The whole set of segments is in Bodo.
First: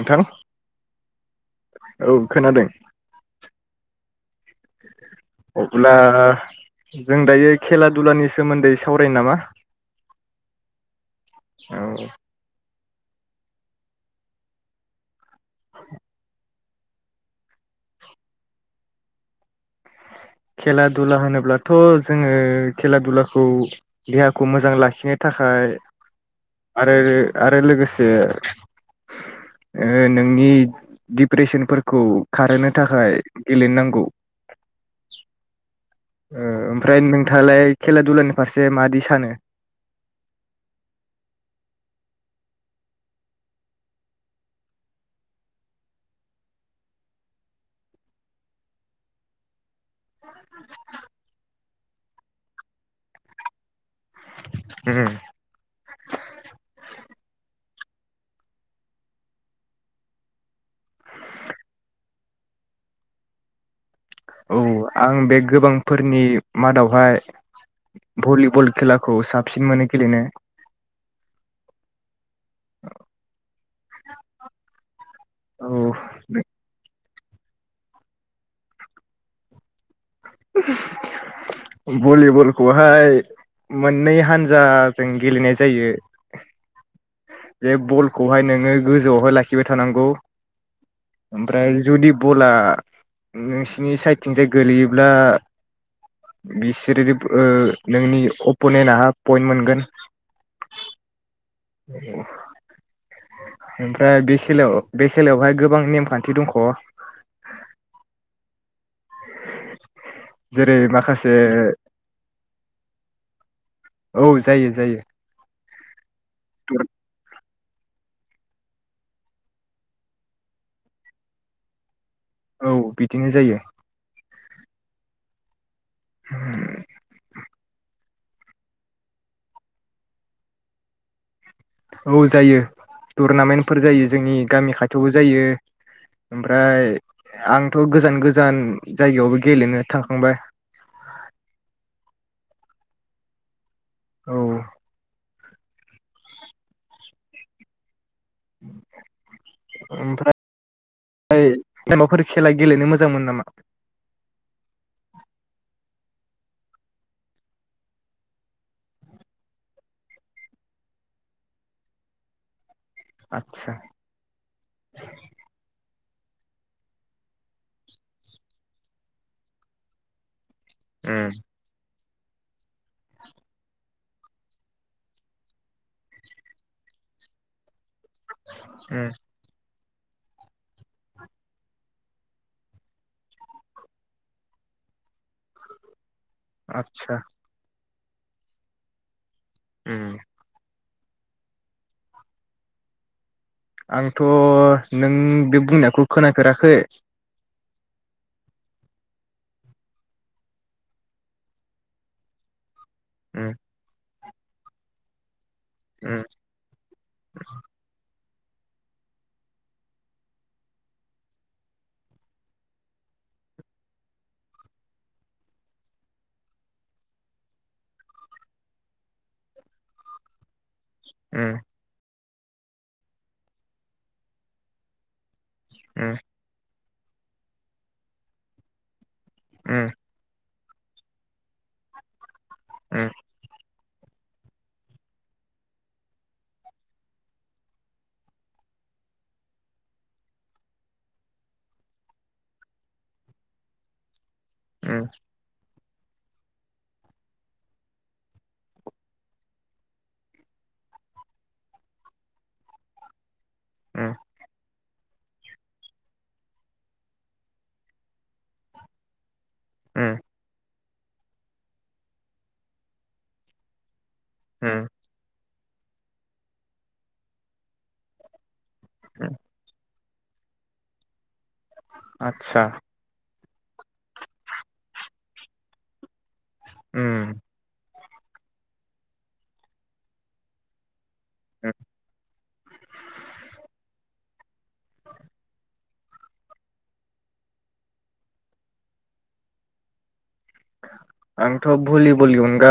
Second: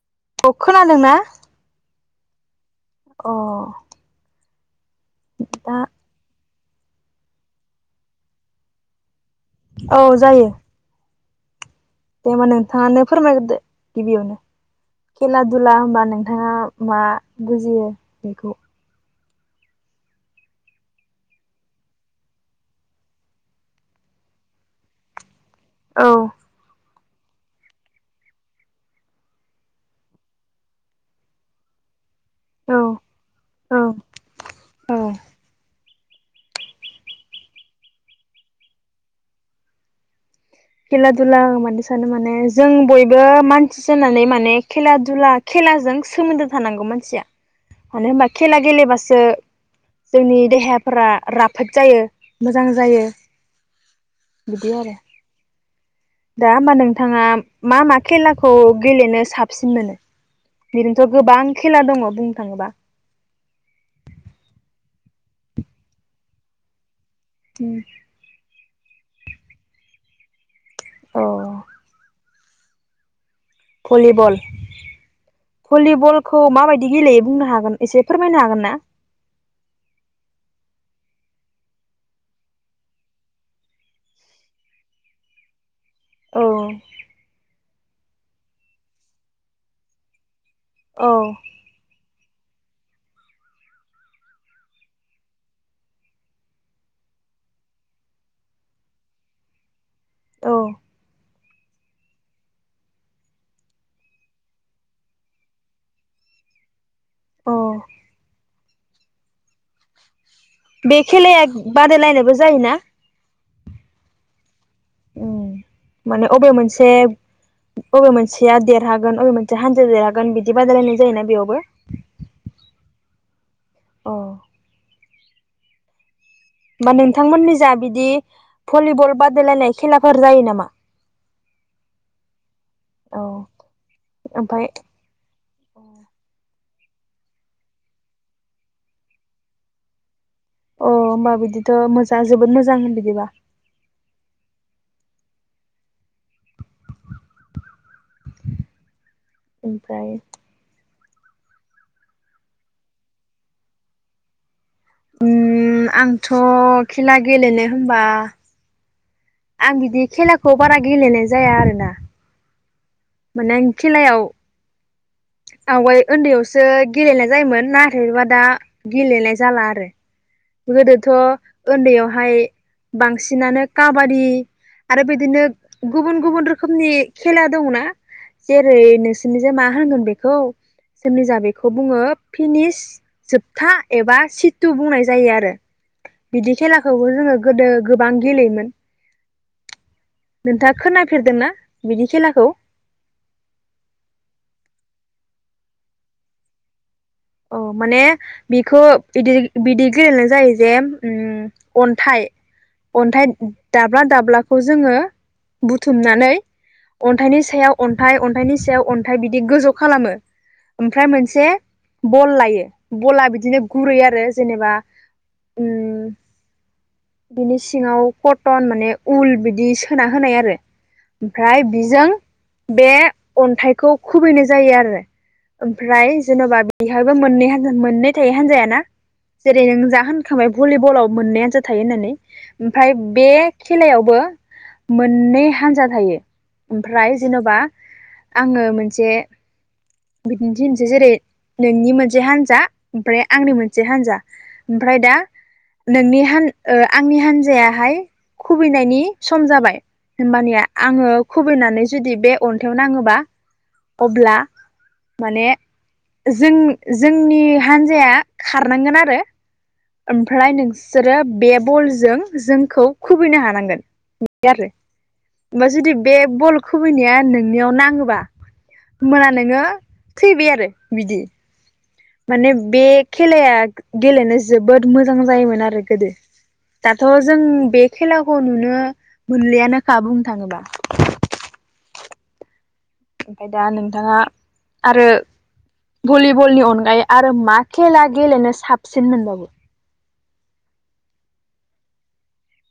नोंथां अ खोनादोंना? औ खोनादों अ दा अबोला जों दायो खेला दुलानि सोमोन्दै सावरायनि नामा औ जायो औ थांङानो फोरमायग्रोदो गिबियावनो खेला दुला होनबा नोंथांङा मा बुजियो बेखौ खेला दुला होनोब्लाथ' जोंङो खेला दुलाखौ देहाखौ मोजां लाखिनो थाख खाय औ आरो आरो लोगोसे ओ नोंनि डिप्रेसनफोरखौ खारहोनो थाखाय औ गेलेनोनांगौ। औ ओ ओमफ्राय नोंथांङालाय खेला दुलानि फारसे मादि सानो? खेला दुला मादि सानो माने जों बयबो मानसि जानानै माने खेला दुला खेलाजों सोमोन्दो थानांगौ मानसिया मानो होनबा खेला गेलेबासो जोंनि देहाफोरा राफोद जायो मोजां जायो। बिदि आरो दा होमबा नोंथांङा मा मा खेलाखौ गेलेनो साबसिन मोनो? बेदिनोथ' गोबां खेला दंङ बुंनो थाङोबा। औ आं बे गोबांफोरनि मादावहाय भलिबल खेला खौ साबसिन मोनो गेलेनो अ [inaudible] भलिबल औ भलिबलखौ माबायदि गेलेयो? बुंनो हागोन एसे फोरमायनो हागोन ना? भलिबलखौहाय मोननै हान्जाजों गेलेनाय जायो। औ औ बे बलखौहाय नोंङो गोजौआवहाय लाखिबाय थानांगौ। औ ओमफ्राय जुदि बला नोंसिनि साइदथिंजाय गोलैयो ब्ला बिसोरो ओ नोंनि अप'नेेन्ट पइन्ट मोनगोन। औ [inaudible] ओमफ्राय बे खेलायाव बे खेलायावहाय गोबां नेमखान्थि दंख' अ जेरै बे माखासे खेलाया बादायलायनायबो जायोना? औ जायो जायो औ माने अबे मोनसे अबे मोनसेया देरहागोन अबे मोनसेया हानजा देरहागोन बिदि बादायलायनाय जायोना बेयावबो? औ बिदिनो जायो। औ [inaudible] होनमा नोंथांमोननि जा बिदि भलिबल बादायलायनाय खेलाफोर जायो नामा? औ जायो औ टुरनामेन्टफोर जायो जोंनि ओमफ्राय गामि खाथियावबो जायो ओमफाय [unintelligible] आंथ गोजान गोजान जायगायावबो गेलेनो थांखांबाय। अ होमबा बिदिथ' मोजां जोबोद मोजां होन बिदिबा औ ओमफ्राय [unintelligible] माफोर खेला गेलेनो मोजां मोनो नामा? उम आंथ खेला गेलेनो होनबा आं बिदि खेलाखौ बारा गेलेनाय जाया आरोना। माने आं आदसा खेलायाव आवगाय ओन्दैयावसो गेलेनाय जायोमोन नाथायबा दा गेलेनाय जाला आरो गोदोथ उम ओन्दैयाव फाय बांसिनानो काबादि आरो बिदिनो गुबुन गुबुन रोखोमनि खेला दङना? जेरै उम नोंसोरनिजाय मा मा होनगोन बेखौ जोंनिजा बेखौ बुङो फिनिस जोबथा एबा सितु बुंनाय जायो आरो बिदि खेलाखौबो आदसा जोङो गोदो गोबां गेलेयोमोन। उम नोंथाङा खोना फेरदोंना बिदि खेलाखौ? आंथ नों बे बुंनायखौ खोनाफेराखै। औ माने बिखौ बिदि बिदि गेलेनाय जायो जे अन्थाइ। अन्थाइ उम दाब्ला दाब्ला खौ जोङो उम बुथुमनानै अन्थाइनि सायाव अन्थाइ अन्थायनि सायाव अन्थाइ बिदि गोजौ खालामो, ओमफ्राय मोनसे बल लायो, बला बिदिनो गुरै आरो जेनेबा ओम बिनि सिङाव कटन माने उल बिदि सोना होनाय आरो। उम ओमफ्राय बेजों बे अन्थाइखौ खुबैनाय जायो आरो। उम ओमफ्राय जेनबा बेहायबो मोननै मोननै थायो हान्जायाना? जेरै नों उम जा होनखाबाय भलिबलाव मोननै हानजा थायो होननानै। ओमफाय उम बे खेलायावबो मोननै हान्जा थायो ओमफ्राय जेन'बा आङो मोनसे बिदिनथि होनसै जेरै नोंनि मोनसे हान्जा ओमफ्राय आंनि मोनसे हान्जा। ओमफ्राय उम दा नोंनि हान ओ आंनि हान्जायाहाय खुबैनायनि सम जाबाय, होमबानिया आङो खुबैनानै जुदि बे अन्थायाइाव नाङोबा उम अब्ला माने जों जोंनि हान्जाया खारनांगोन आरो। उम ओमफ्राय नोंस सोरो बे बलजों जोंखौ खुबैनो हानांगोन बेआरो। उम ओमबा जुदि बे बल खुबैनाया नोंनियाव नाङोबा होयबाना उम नोङो। थैबाय आरो। बिदि माने आदसा बे खेलाया ग-गेलेनो जोबोद मोजां जायोमोन आरो गोदो। दाथ' जों उम बे खेलाखौ नुनो मोनलियानोखा बुंनो थाङोबा। [unintelligible] ओमफाय दा नोंथाङा आरो भलिबलनि अनगायै आरो मा खेला गेलेनो साबसिन मोनबावो। आंथ' भलिबलनि अनगा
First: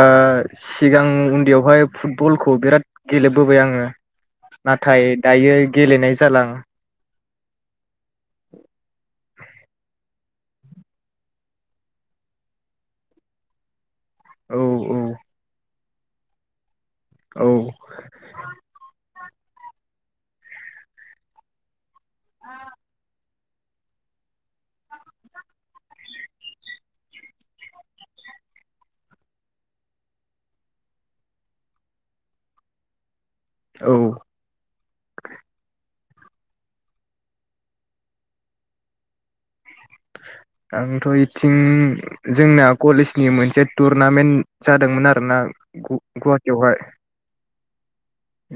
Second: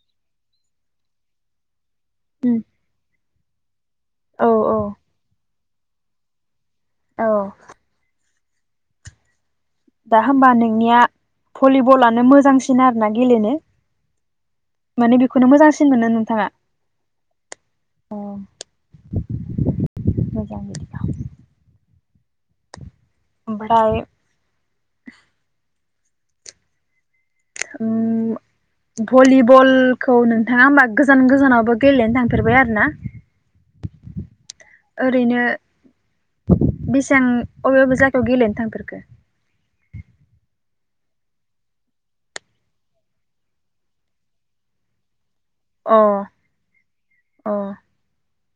सिगां उन्दैयावहाय फुटबलखौ उम बेराद गेलेबोबाय आङो। औ नाथाय औ दायो गेलेनाय जाला आं। औ। दा होमबा नोंनिया भलिबलानो मोजांसिन आरोना गेलेनो। औ औ माने बेखौनो मोजांसि सिन मोनो नोंथाङा? औ। मोजां बिदिबा। ओमफ्राय उम भलिबलखौ नोंथाङा होमबा गोजान गोजानावबो गेलेनो थांफेरबाय आरोना? औ ओरैनो बेसां अबे अबे जायगायाव गेलेनो थांफेरखो? आंथ' बेथिं जोंना कलेजनि मोनसे टुरनामेन्ट जादोंमोन आरोना। अ ग-गुवाहाटिआव हाय। अ'।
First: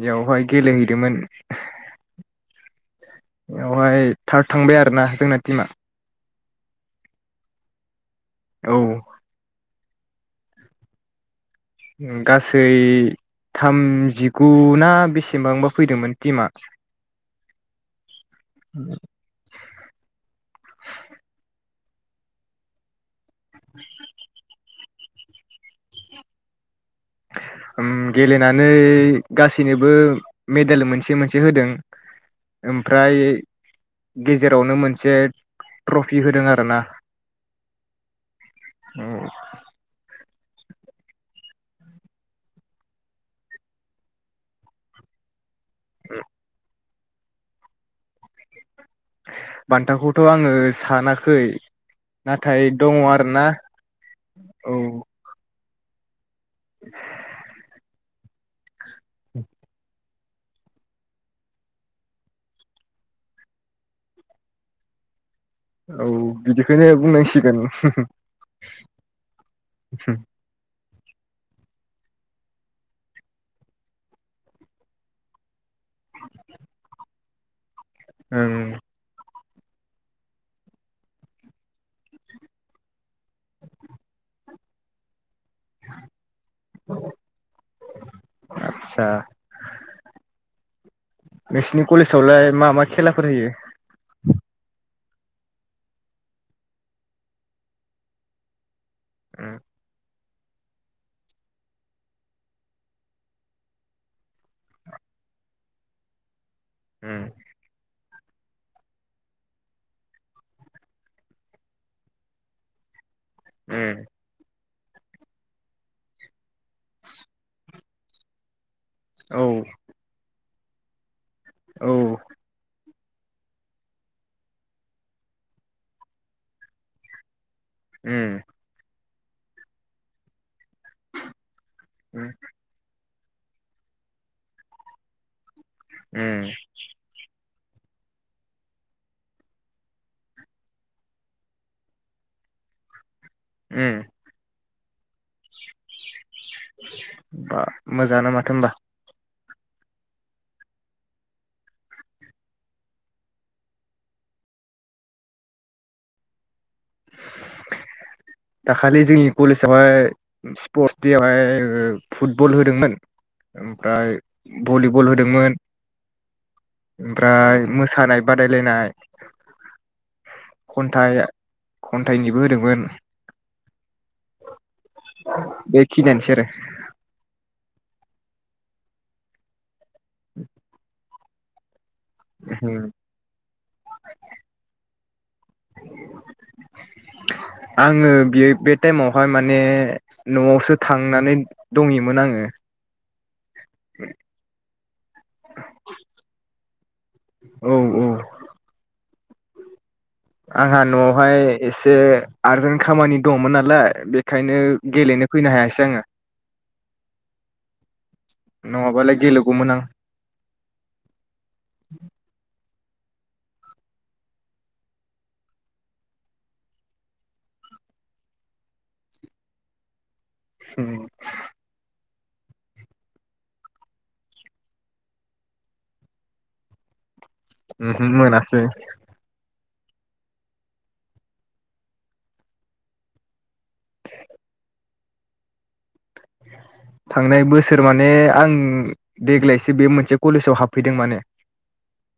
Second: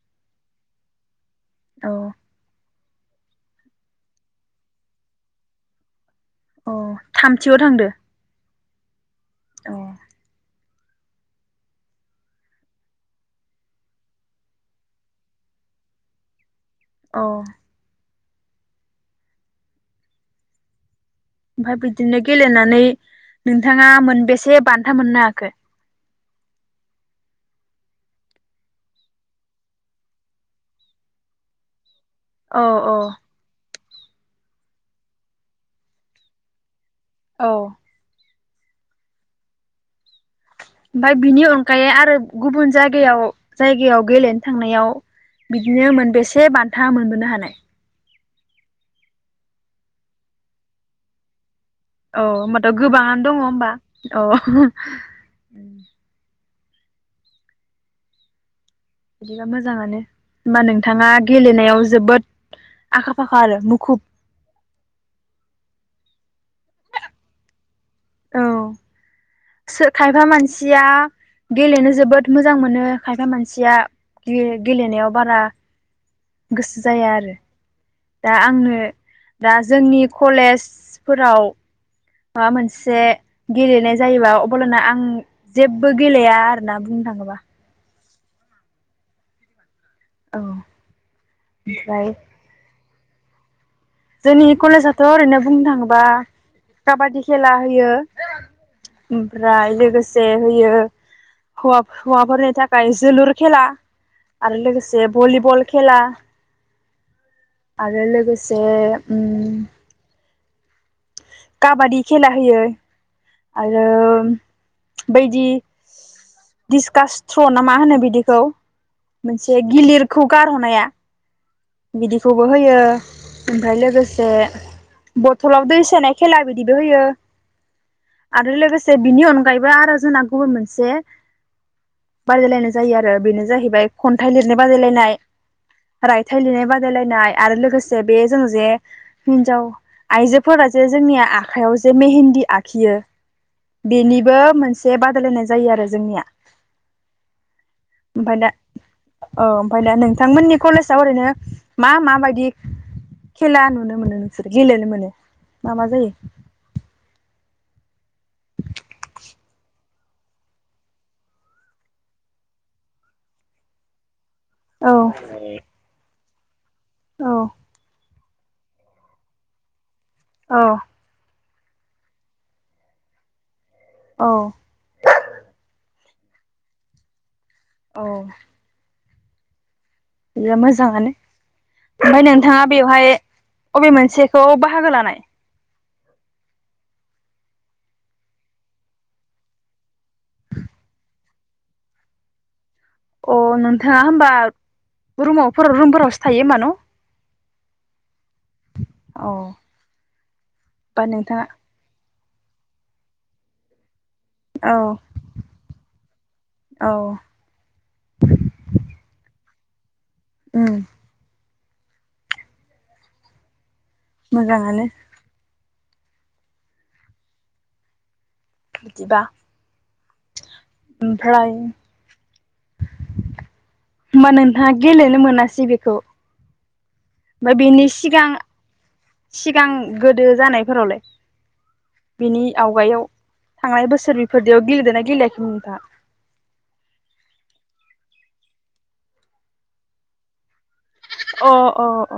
बेयावहाय गेलेहैदोंमोन। अ'। बेवहाय थार्द थांबाय आरोना जोंना टिमा। अ' थामथियाव थांदो। औ। अ गासै थामजिगु ना बेसेबांबा फैदोंमोन टिमा। अ'। [inaudible] ओमफ्राय बिदिनो गेलेनानै नोंथाङा मोनबेसे बान था मोननो हाखो? उम गेलेनानै गासैनोबो मेडेल मोनसे मोनसे होदों। औ ओमफ्राय गेजेरावनो मोनसे ट्रफि होदों आरोना। अ'। औ। ओमफ्राय बिनि अनगायै आरो गुबुन जायगायाव जायगायाव गेलेनो थांनायाव बिदिनो मोनबेसे बान था मोनबोनो हानाय? बान्थाखौथ' आङो सानाखै। अह नाथाय होमबाथ' गोबाङानो दङ आरोना होमबा अह। औ [inaudible] बिदिबा मोजाङानो होमबा नोंथाङा गेलेनायाव जोबोद आखा फाखा आरो मुखुब। औ बिदिखोनो बुंनांसिगोन। औ सो खायफा मानसिया। गेलेनो जोबोद मोजां मोनो खायफा मानसिया गे-गेलेनायाव बारा गोसो जाया आरो दा ओं आंनो दा जोंनि कलेजफोराव माबा मोनसे गेलेनाय जायोबा अब्ला ना आं जेबो गेलेया आरोना बुंनो थाङोबा। आदसा औ नोंसिनि ओमफ्राय कलेजावलाय मा मा खेलाफोर होयो? जोंनि कलेजआथ' ओरैनो बुंनो थाङोबा काबादि खेला होयो। ओमफ्राय लोस जे होयो हौवाब हौवाफोरनि थाखाय जोलुर खेला आरो लोगोसे भलिबल खेला। उम आरो लोगोसे उम काबादि खेला होयो। उम आरो बायदि डिसकासथ्र' ना मा होनो बिदिखौ औ मोनसे गिलिरखौ गारहर नाया बिदिखौबो होयो। ओमफाय लोगोसे बथलाव दैस सोनाय खेला बिदिबो होयो। उम आरो लोगोसेब बिनि अनगायैबो आरो जोंना गुबुन मोनस से उम बादायलायनाय जायो आर ओ बेनो जाहैबाय खन्थाइ लिरनाय बादायलायनाय। रायथाइ उम लिरनाय बादायलायनाय आरो लोगोसे बे जों जे हिनजाव आइजोफोरा जे जोंनि आखाइायाव जे मेहेन्दि आखियो उम बेनिबो मोनस से बादायलायनाय जायो आरो जोंनिया। बा ओमफ्राय मोजाङानो दा माथो होनबा। औ ओमफाय दा नोंथांमोननि कलेजाव ओरैनो मा माबायदि खेला नुनो मोनो नोंसोर गेलेनो मोनो? मा मा जायो? दाखालि जोंनि कलेजावहाय स्पर्टस देआवहाय फुटबल होदोंमोन ओमफ्राय औ भलिबल होदोंमोन। औ ओमफ्राय मोसानाय बादायलायनाय औ खन्थाइ खन्थाइनिबो होदोंमोन औ। [inaudible] खिनियानोसै आरो। औ। बेयो मोजाङानो। ओमफ्राय नोंथाङा आरो बेवहाय अबे मोनसेखौ बाहागो लानाय? आङो बे बे टाइमावहाय माने न'आवसो थांनानै दंहैयोमोन आङो। अ नोंथाङा होमबा रुमाव रुमफोरावसो थायो होमबा न'? औ औ। औ आंहा बा न'आवहाय नोंथाङा एसे आरजेन्ट खामानि दंमोन नालाय बे ओंखायनो औ गेलेनो फैनो हायासै आङो औ नङाबालाय गेले गौमोन आं। ओम [inaudible] मोजाङानो। बिदिबा। ओमफ्राय होमबा नोंथाङा गेलेनो मोनासै बेखौ। ओमफ्राय बेनि ओमहो सिगां मोनासै सि सिगां गोदो जानायफोरावलाय बिनि आवगायाव थांनाय बोसोर बेफोरदियाव गेलेदोंना गेलेयाखैमोन नोंथाङा? थांनाय बोसोर माने आं देग्लायसो बे मोनसे कलेजाव हाब अ अ अ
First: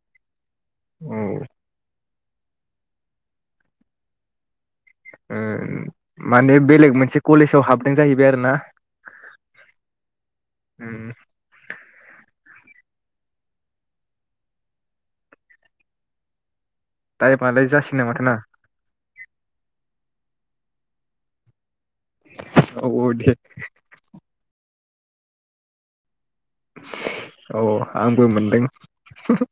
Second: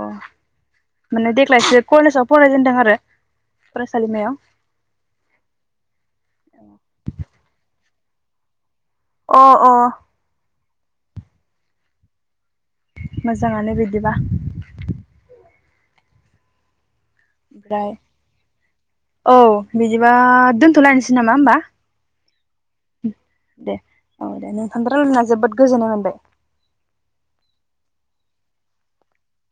औ माने देग्लायसो कलेजाव फरायजेनदों आरो फरायसालिमायाव। ओ माने बेलेग मोनसे कलेजाव हाब दों जाहैबाय आरो ना। अ अ उम मोजाङानो बिदिबा। टाइमालाय ओमफ्राय जासिगोन नामाथाय ना औ बि बिबा दोन्थ'लायनोसै नामा होमबा औ औ दे औ दे नोंथांजों रायलायना जोबोद गोजोननाय मोनबाय औ आंबो मोनदों